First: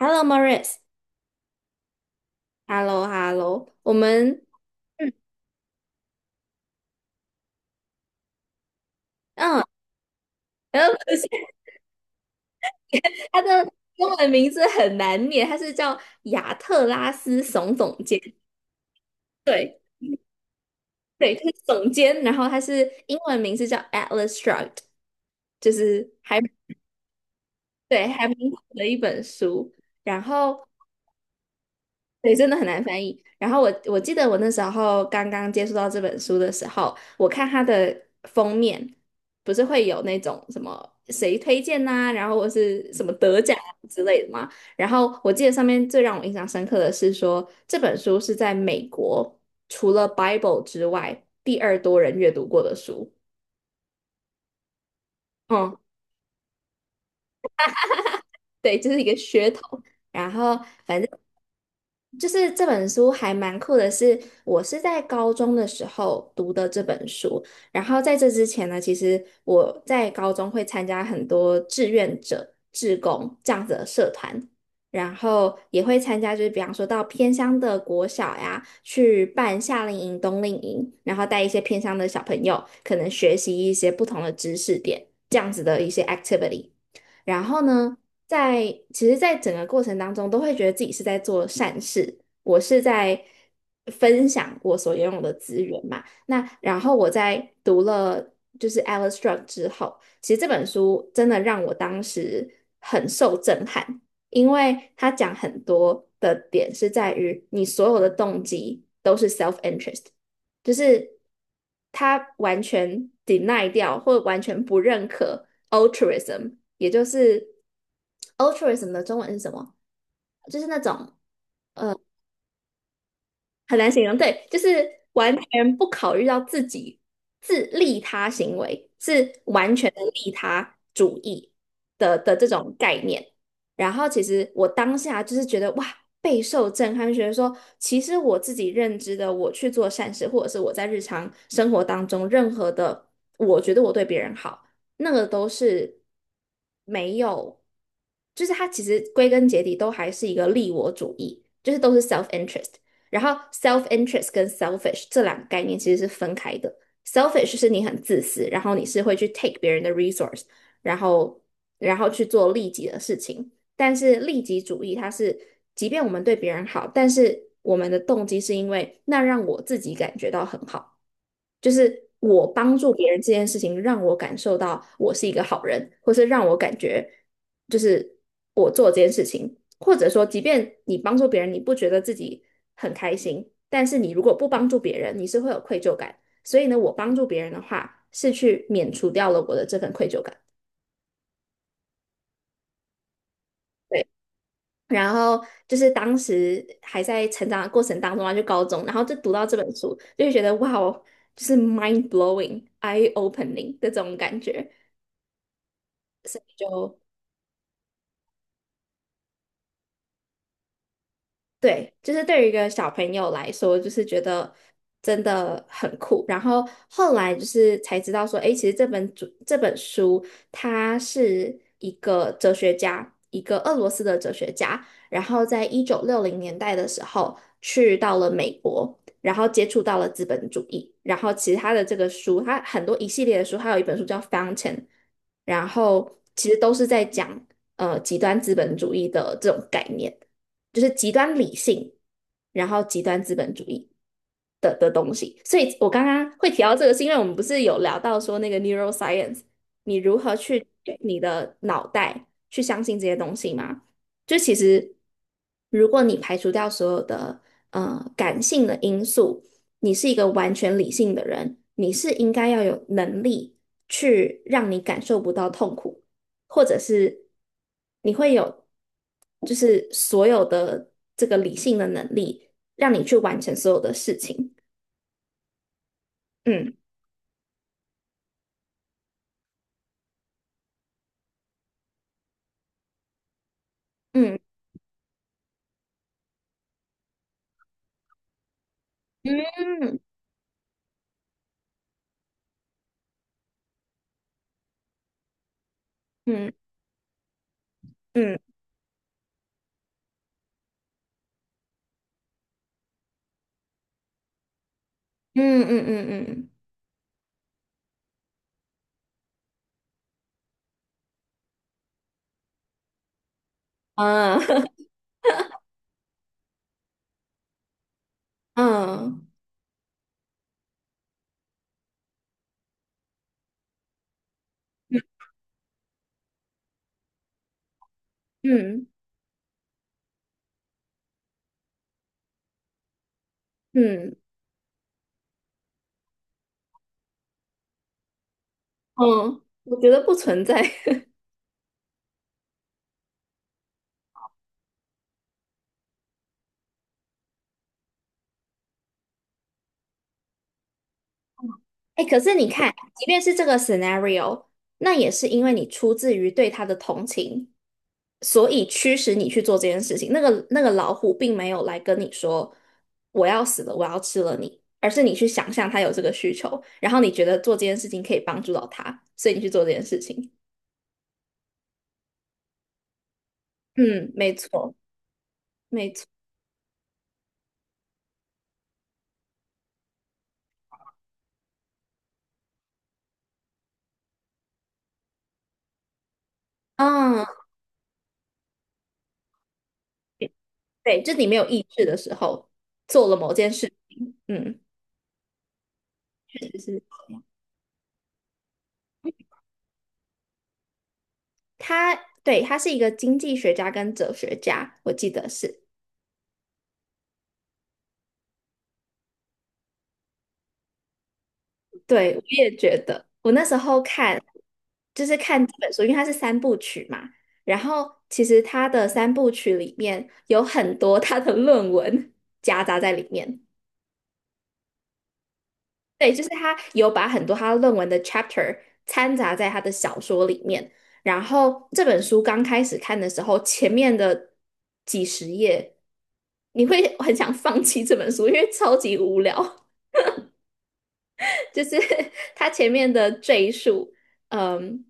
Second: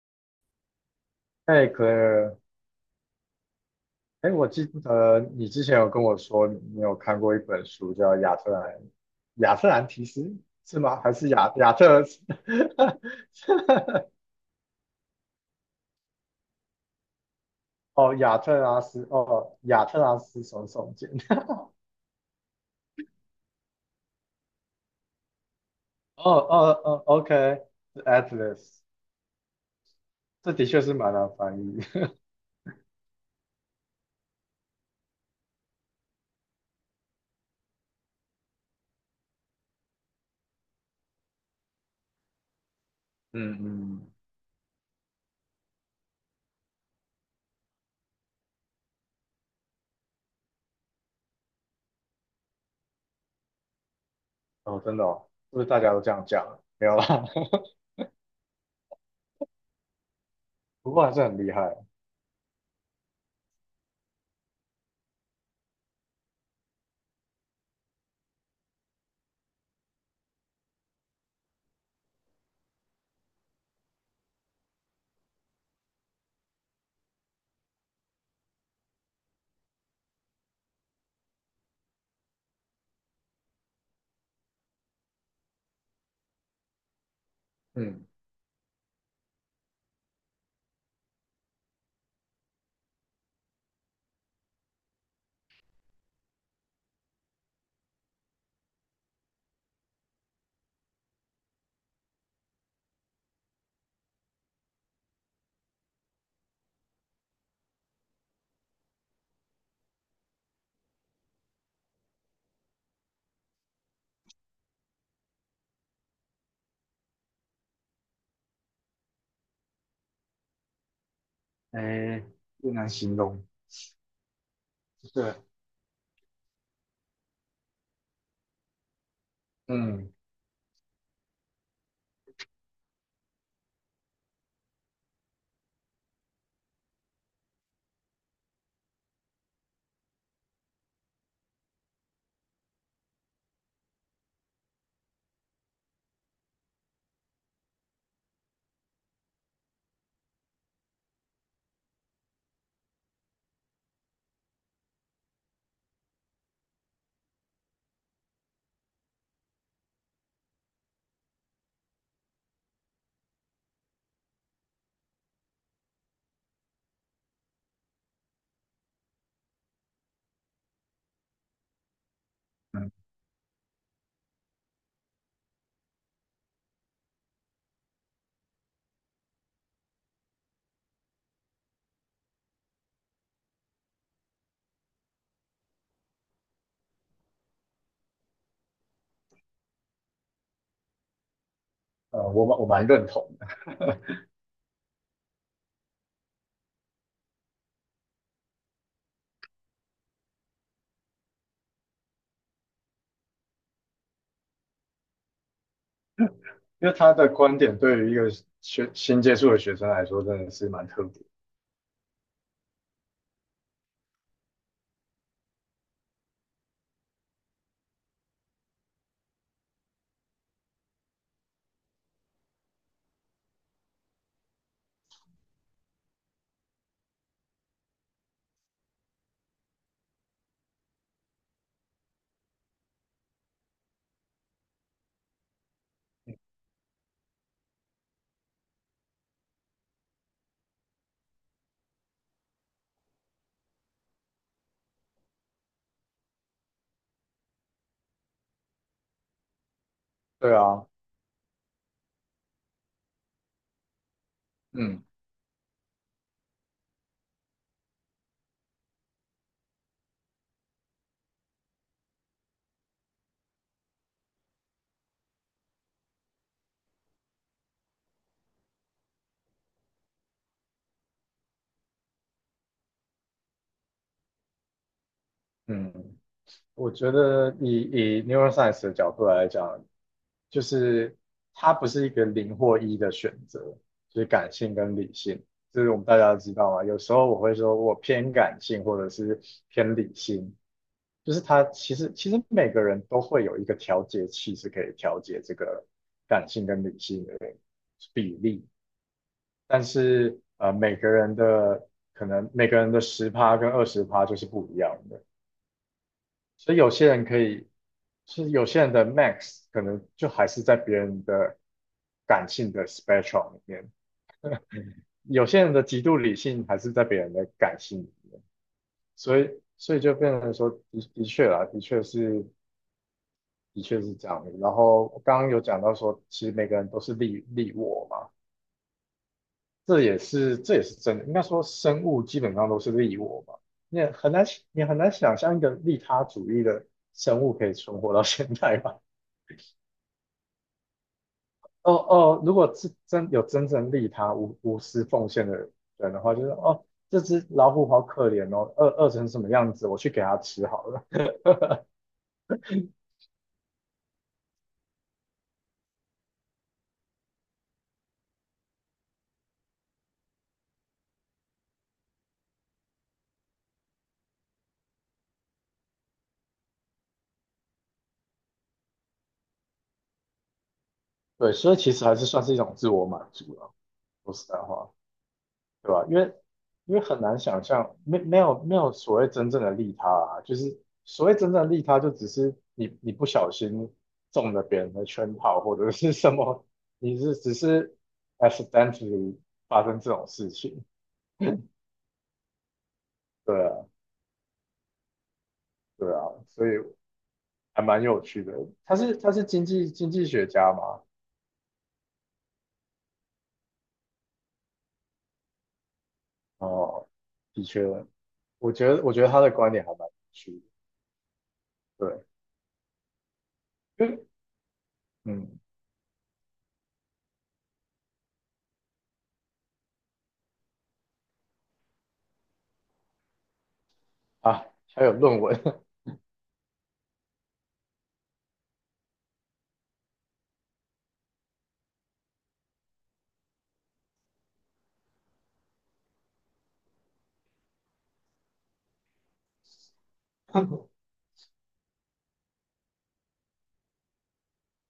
Hello, Maurice。哎 c l a r Hello, Hello。我哎，们，我记嗯，得你之前有跟我说你有看过一本书叫《亚特兰亚嗯，特兰提斯》是然后吗？还不是 是亚特？他的中文 名字很难念，他是叫亚特拉斯耸总哦，监。亚特拉斯，哦，对，亚特拉斯耸耸肩。对，他是总监。然后他是英文名字叫《Atlas Shrugged》，就是 哦还哦哦对还蛮好，OK，Atlas，的一本书。然这的后确是蛮难翻译。对，真的很难翻译。然后我记得我那时候刚刚接触到这本书的时候，我看它的封面，不是会有那种什么谁推荐呐、然后或是什么 得奖嗯啊之嗯，类的嘛。然后我记得上面最让我印象深刻的是说，这本书是在美国除了 Bible 之外第二多人阅读过的书。哦，真的哦，是不是嗯，大家都这样讲？没有啦，对，这是一个噱头。然后。不反过正。还是很厉害。就是这本书还蛮酷的是，我是在高中的时候读的这本书。然后在这之前呢，其实我在高中会参加很多志愿者、志工这样子的社团，然后也会参加，就是比方说到偏乡的国小呀，去办夏令营、冬令营，然后带一些偏乡的小朋友，可能学习一些不同的知识点，这样子的一些 activity。然后呢，嗯，在其实，在整个过程当中，都会觉得自己是在做善事，我是在分享我所拥有的资源嘛。那然后我在读了就是 Alice Strock 之后，其实这本书真的让我当时很受震撼，因为他讲很多的点是在于你所有的动机都是 self interest。就是他完全 deny 掉或完全不认可 altruism，也就是 altruism 的中文是什么？就是那种。呃。哎，不难形容。很难形容，对，就是对，完全不考虑到自己自利他行为，是完全的嗯。利他主义的这种概念。然后其实我当下就是觉得哇，备受震撼，觉得说其实我自己认知的，我去做善事，或者是我在日常生活当中任何的，我觉得我对别人好，那个都是没有，就是它其实归根结底都还是一个利我主义，就是都是 self interest。然后 self interest 跟 selfish 这两个概念其实是分开的。selfish 是你很自私，然后你是会去 take 别人的 resource，然后然后去做利己的事情。但是利己主义它是，即便我们对别人好，但是我们的动机是因为那让我自己感觉到很好。就是我帮助别人这件事情，让我感受到我是一个好人，或是让我感觉就是我做这件事情，或者说，即便你帮助别人，你不觉得自己很开心，但是你如果不帮助别人，你是会有愧疚感。所以呢，我帮助别人的话，是去免除掉了我的这份愧疚感。我蛮认同的，对，然后就是当时还在成长的过程当中啊，就高中，然后就读到这本书，就会觉得哇哦，就是 mind blowing、eye opening 的这种感觉。所以 因为就他的观点对于一个学新接触的学生来说，真的是蛮特别。对，就是对于一个小朋友来说，就是觉得真的很酷。然后后来就是才知道说，诶，其实这本书，它是一个哲学家，一个俄罗斯的哲学家，然后在1960年代的时候去到了美国。然后接触到了资本主义，然后其实他的这个书，他很多一系列的书，还有一本书叫《Fountain》，然后其实都是在讲极端资本主义的这种概念。就是极端理性，然后极端资本主义的东西。所以我刚刚会提到这个，是因为我们不是有聊到说那个 neuroscience，你如何对去啊，你的脑袋去相信这些东西吗？就其实，嗯如果你排除掉所有的感性的因素，你是一个完全理性的人，你是应该要有能力去让你感受不到痛苦。或者是你会有，就是所有的这个理性的能力，让你去完成所有的事情。嗯嗯我觉得以 neuroscience 的角度来讲，就是它不是一个零或一的选择，就是嗯感性跟理性，这是我们大家都知道嘛。有时候我会说我偏感性或者是偏嗯理性，就是他其实每个人都会有一个调节器，是可以调节这个感嗯性跟理性的比嗯例，但是每个人的可能每个人的十趴跟20%就是不一样的，嗯嗯嗯嗯所以有些人可以，是有些人的 max 可能就还是在别人的感性的 spectrum 里面，啊 有些人的极度理性还是在别人的感性里面，嗯所以就变成说的确啦，的确是。的确是这样的。然后刚刚有讲到说，其实每个人都是利我嘛，嗯这也是真的。应该说，生物基本上都是利我嘛，你嗯很难你很难想象一个利他主义的生物可以存活到现在吧？嗯，我觉得不存在。哦哦，如果是真有真正利他无私奉献的人的话，就是哦，这只老虎好可怜哦，饿成什么样子，我去给它吃好了。哎，可是你看，即便是这个 scenario，那也是因为你出自于对他的同情。所以驱使你去做这件事情。那个老虎并没有来跟你说我要死了，我要吃了你，而是你去想象它有这个需求，然后你觉得做这件事情可以帮助到它，所以你去做这件事情。对，所以其实还是算是一种自我满足了、嗯，说没实在错，话。没对吧？错。因为很难想象，没有所谓真正的利他啊，就是所谓真正的利他，就只是你不小心中了别人的圈套或者是什么，啊，只是 accidentally 发生这种事情，对，就是你没有意志的时候做了某件对啊，事。嗯，对啊，确实所以是。还蛮有趣的。他是经济学家嘛，他，对，他是一个经济学家跟哲学家，我记得是。哦，的确，我觉得他的观点还蛮有趣的，对，我对，也觉得，我那时候 因为就是看这嗯本书，因为它是三部曲嘛，然后其实它的三部曲里面有很多 他的论文夹杂在里面，啊，还有论文，对，就是他有把很多他论文的 chapter 掺杂在他的小说里面，然后这本书刚开始看的时候，前面的几十页你会很想放弃这本书，因为超级无聊。就是他前面的赘述，嗯，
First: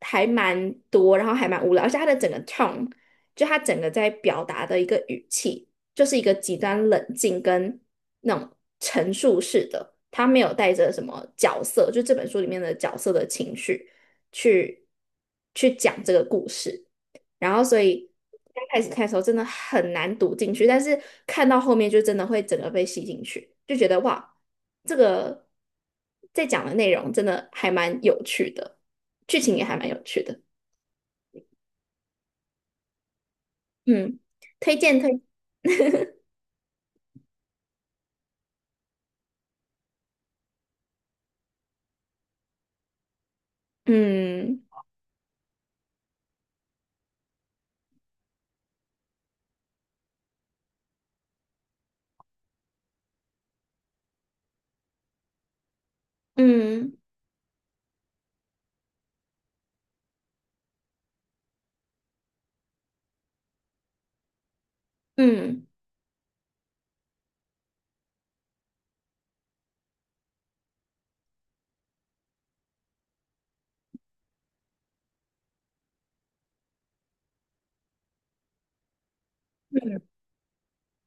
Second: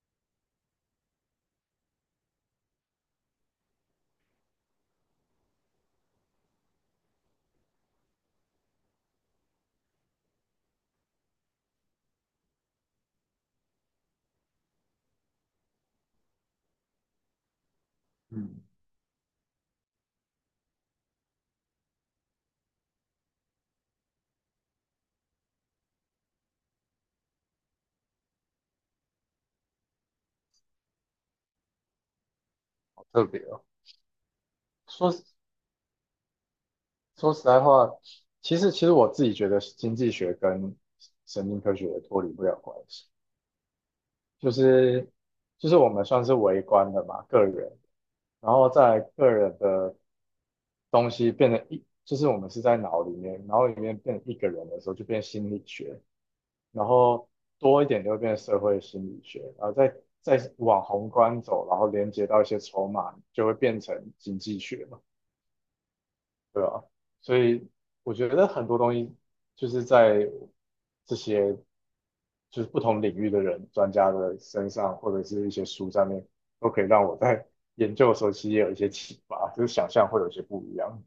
还蛮多，然后还蛮无聊，而且他的整个 tone，就他整个在表达的一个语气，就是一个极端冷静跟那种陈述式的，他没有带着什么角色，就这本书里面的角色的情绪去去讲这个故事。然后所以刚嗯，开始看的时候真的很难读进去，但是看到后面就真的会整个被吸进去，就觉得哇，这个在讲的内容真的还蛮有趣的，剧情也还蛮有趣的，好特别哦。嗯，推荐说推，实说实在话，其实我自己觉得经济学跟神经科学脱离不了关系，就嗯是就是我们算是微观的嘛，个人，然后在个人的东西变成一，就是我们是在脑里面，脑里面变成一个人的时候就变心理学，然嗯后多一点就会变社会心理学，然后再往宏观走，然后连接到一些筹码，就会变成经济学嘛。嗯对啊，所以我觉得很多东西就是在这些就是不同领域的人、专家的身上，或者是一些书上面，都可以让我在 研究的时候其实也有一些启发，就是想象会有一些不一样。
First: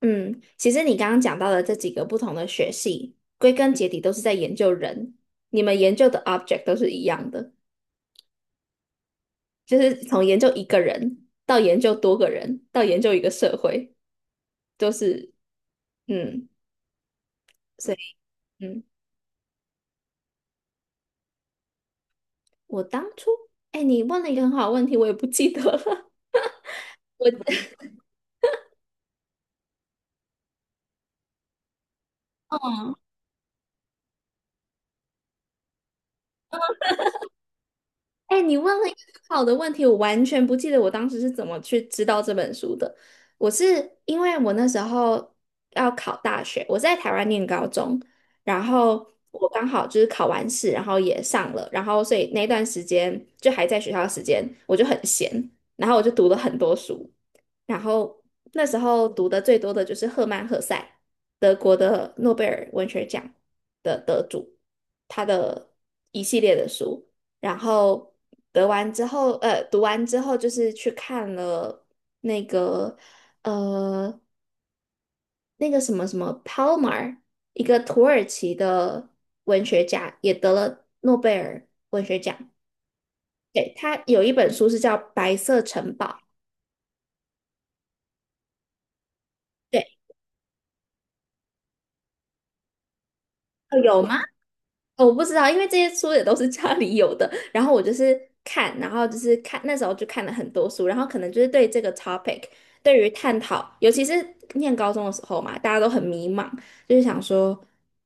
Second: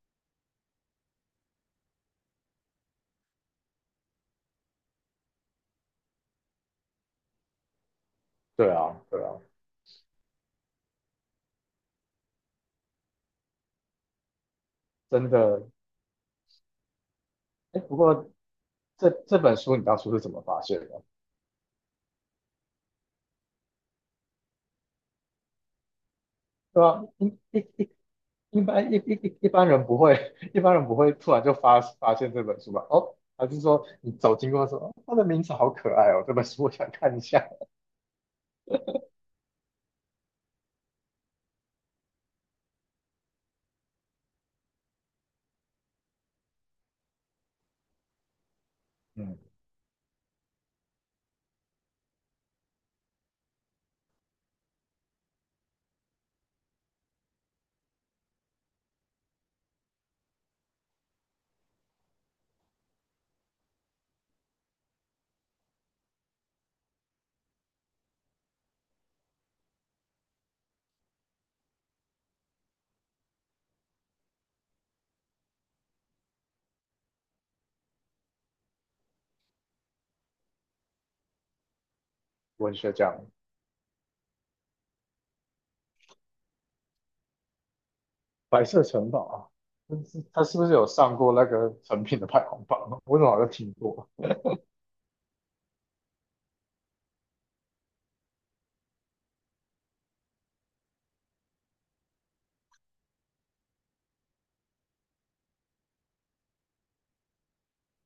嗯，其实你刚刚讲到的这几个不同的学系，归根结底都是在研究人，你们研究的 object 都是一样的，对啊，对啊，就是从研究一个人到研究多个人，到研究一个社会。都真是的。嗯，哎，所不过以嗯，这本书你当初是怎么发现的？我当初哎，你问了一个很好的问题，我也不记得了。对啊，一我一一一般一一一一般人不会，一般人不会突然就发现这本书吧？哦，还是说你走经过说，哦它的名字好可爱哦，这本书我想看一下。哎，你问了一个很好的问题，我完全不记得我当时是怎么去知道这本书的。我是因为我那时候要考大学，我是在台湾念高中，然后我嗯。刚好就是考完试，然后也上了，然后所以那段时间就还在学校的时间，我就很闲，然后我就读了很多书，然后那时候读的最多的就是赫曼·赫塞，德国的诺贝尔文学奖的得主，他的一系列的书。然后得完之后，呃，读完之后就是去看了那个呃那个什么什么 Palmer，一个土耳其的文学家，也得了诺贝尔文学奖。文学奖对，他有一本书是叫《白色城堡》。《白色城堡》啊，对，他是不是有上过那个成品的排行榜？我怎么好像听哦有过？吗？哦，我不知道，因为这些书也都是家里有的，然后我就是看，然后就是看，那时候就看了很多书，然后可能就是对这个 topic，对于探讨，尤其是念高中的时候嘛，大家都很迷茫，就是想说，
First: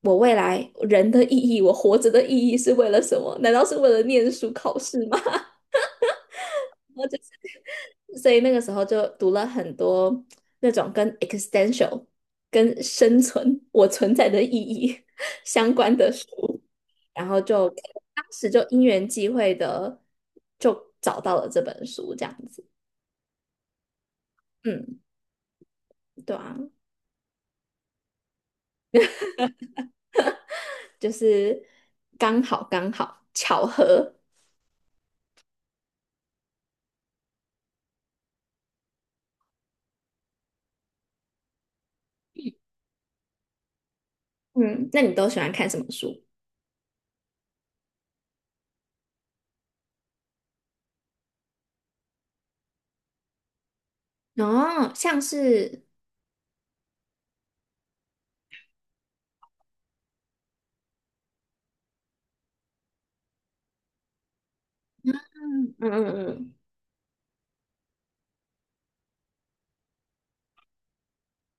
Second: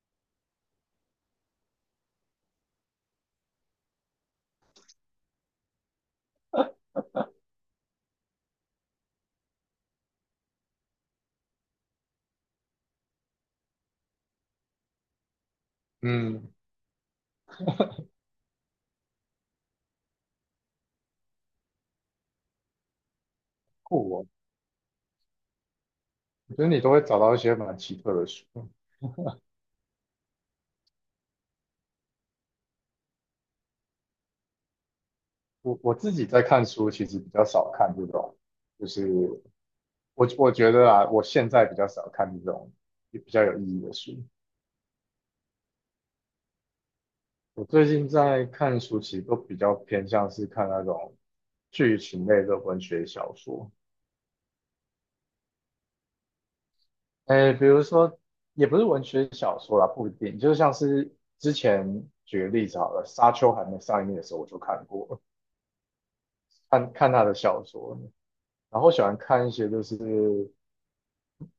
我未来人的意义，我活着的意义是为了什么？难道是为了念书考试吗？所以那个时候就读了很多那种跟 existential、跟生存、我存在的意义 相关的嗯，书，然后就当时就因缘际会的就找到了这本书，这样子。酷哦。嗯，对我啊，觉得你都会找到一些蛮奇特的书。就是刚好巧合。我自己在看书，其实比较少看这种，就是我觉得啊，我现在比较少看这种比较有意义的书。嗯，那你都喜欢看什么书？我最近在看书，其实都比较偏向是看那种剧情类的文学小说。哦，像是哎，比如说，也不是文学小说啦，不一定，就像是之前举个例子好了，《沙丘》还没上映的时候我就看过，嗯，嗯，看看他的小说，然后喜欢看一些就是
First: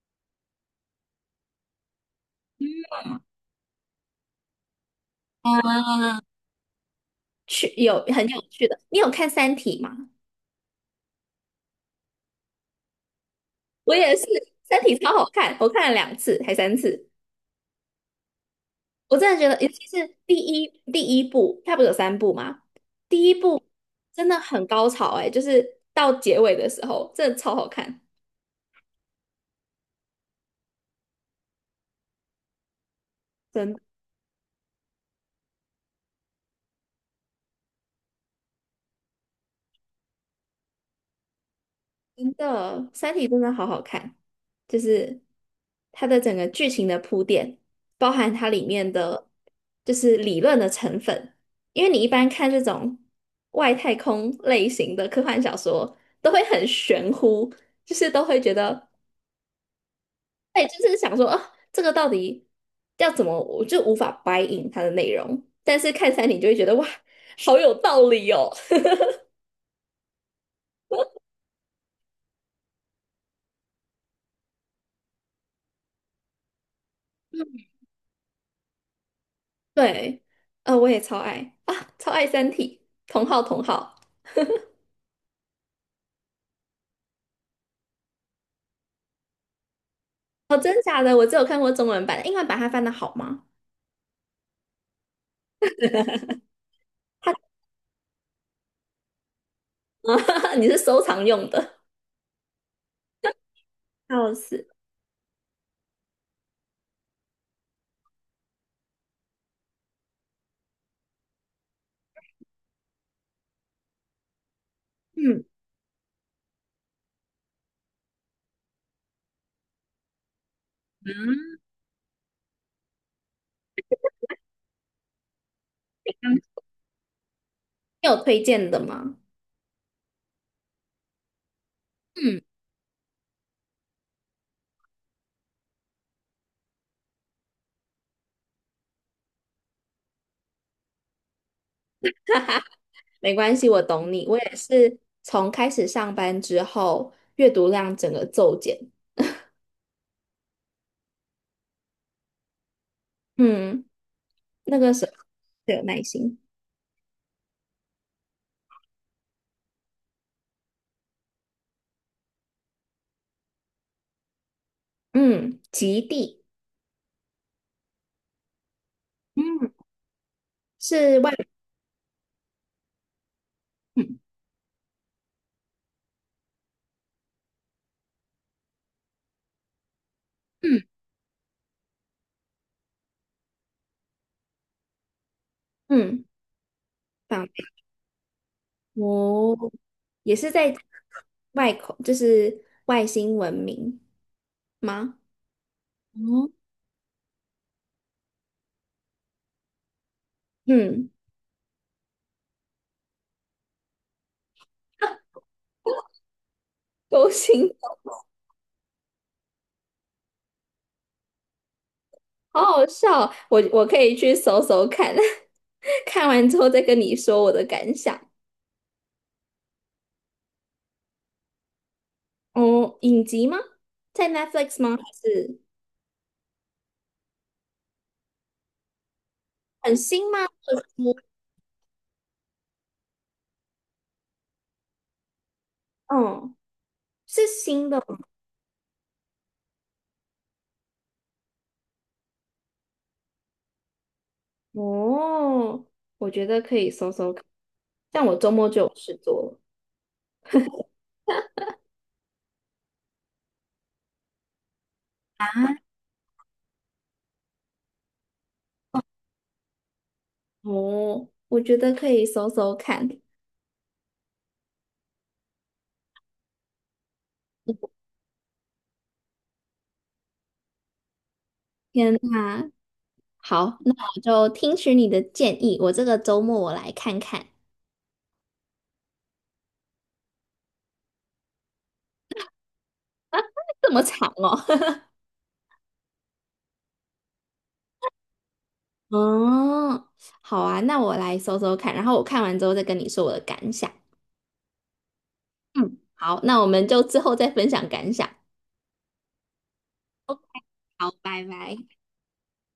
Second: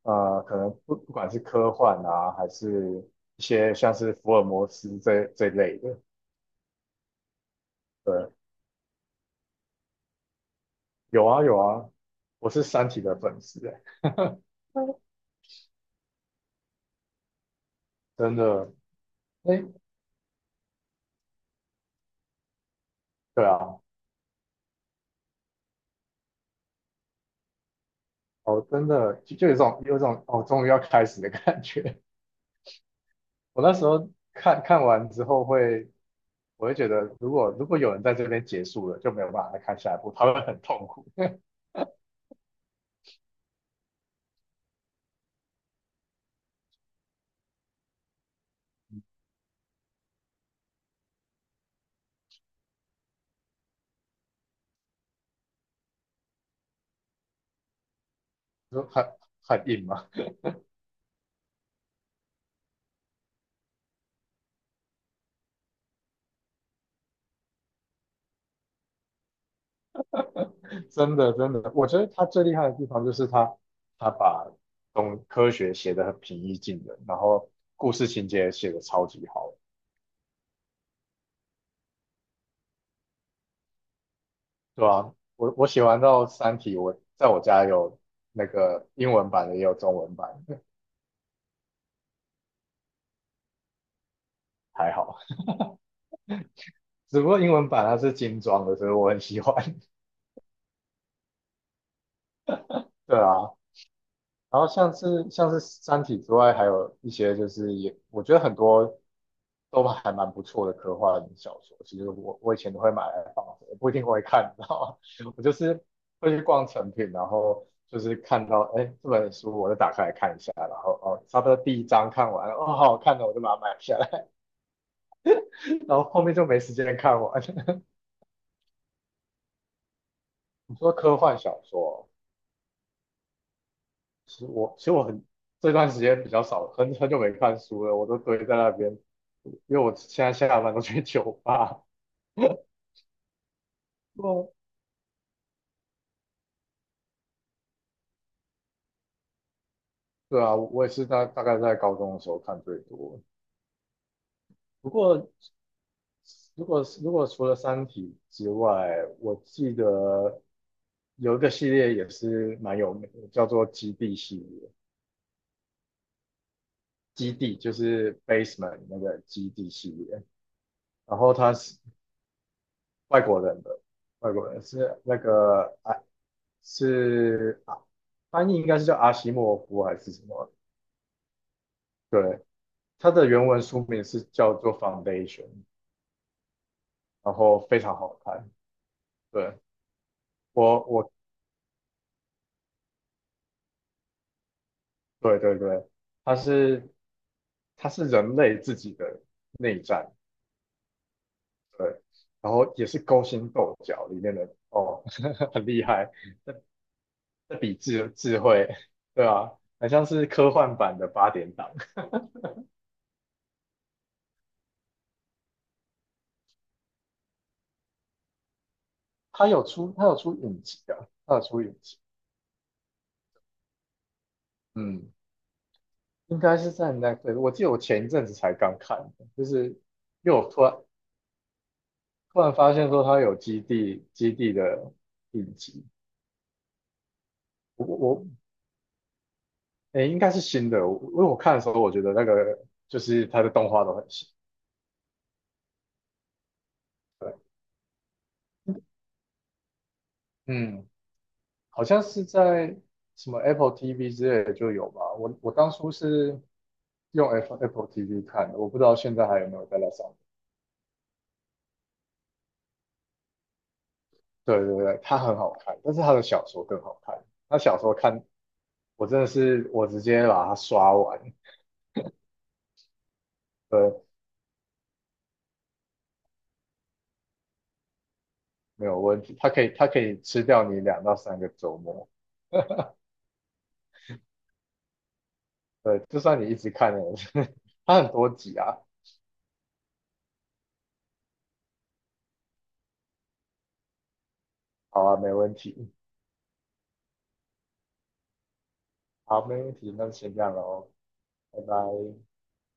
可能不管是科幻啊，还是一些像是福尔摩斯这类的，去有很对，有趣的，你有看《三体》吗？有啊有啊，我是《三体》的粉丝欸，我也是，《三体》超好看，我看了两次还三次，真的，我真的觉得，哎，尤其是第一部，它不是有三部吗？第一对部啊，真的很高潮哎、就是到结尾的时候，真的超好看，哦，真的就有一种哦，终于要开始的感觉，我那真时候看完之后会，我会觉得，如果有人在这边结束了，就没有办法再看下一部，他会很痛苦，真的，《三体》真的好好看，就是它的整个剧情的铺垫，包含它里面的就是理论的成分，因为你一般看这种外太空类型的科幻小说，都会很玄乎，就是都会觉就得。很硬嘛，对，就是想说，啊，这个到底要怎么，我就无法 buy in 它的内容。但是看餐厅就会觉得，哇，好有道理哦。真的真的，我觉得他最厉害的地方就是他把东科学写得很平易近人，然后故事情节也写得超级好，对，我也超爱啊，超爱《三体》，同号同号。对啊，我写完到《三体》，我在我家有那个英文版的，也有中文版，哦，真假的，我只有看过中文版的，英文版它翻的好吗？还好，只不它 过英文版它是精装的，所以我很喜欢，你是收藏用的，对啊，笑然后死。像是《三体》之外，还有一些就是也我觉得很多都还蛮不错的科幻小说。其实我以前都会买来放着，不一定会看，你知道吗？我嗯，就是会去逛成品，然后就是看到哎这本书，我就打开来看一下，然后哦差不多第一章看完了，哦好好看的，我就把它买下来，然后后面就没时间看完。你有推荐的吗？你说科幻小说哦？嗯，其实我很这段时间比较少，很久没看书了，我都堆在那边，因为我现在下班都去酒吧 没关系，我懂你。我哦也是从开始上班之后，阅读量整个骤减。对啊，我也是大概在高中的时候看最多。嗯，那不个时候过，最有耐心。如果除了《三体》之外，我记得有一个系列也是蛮有名的，叫做《基地》系列。嗯，极地基地就是 Basement 那个基地嗯系列，是然外，后它是外国人的，嗯外国人是那个是啊翻译应该是叫阿西莫夫还是什么？嗯对，它的原文书名是叫做《Foundation》，嗯，然访后非常好看。哦，对，也是在我外口，就是外星文明吗？对对对，它哦，是它是人类自己的内战，嗯，对，然后也是勾心斗角里面的哦，很厉害，勾这心，比智慧，对啊，很像是科幻版的八点档。好好笑，我可以去搜搜看，看完之后再跟你说我的感想。它有出影集啊，它有出影集，哦，影集吗？在 Netflix 吗？还嗯。是应该是在 Netflix。我记得我前一阵子才刚看的，就是很新因为吗？我突然或者是突然发现说它有基地的影集，哦，是我新的吗我诶、应该是新的，因为我看的时候我觉得那个就是它的动画都很新，哦，我觉得可以搜搜对，看，但我周末就有事做了。嗯，好像是在什么 Apple TV 之类的就有吧。我当初是用 Apple TV 看的，我不知道现在还有没有在那上面。哦，我觉得可以搜搜看。对对对，它很好看，但是他的小说更好看。他小说看我真的是直接把它刷完，天呐，好，那对，我就听取你的建议，我这个周末我来看看。没有问题。它可以吃掉你2到3个周末，啊，这么长哦。对，就算你一直看了，它很多集啊。哦，好啊，那我来搜搜看，然后我看完之后再跟你说我的感想。好啊，没问题，嗯，好，那我们就之后再分享感想。好，没问题，那就先 OK，这样喽，好，拜拜拜。拜。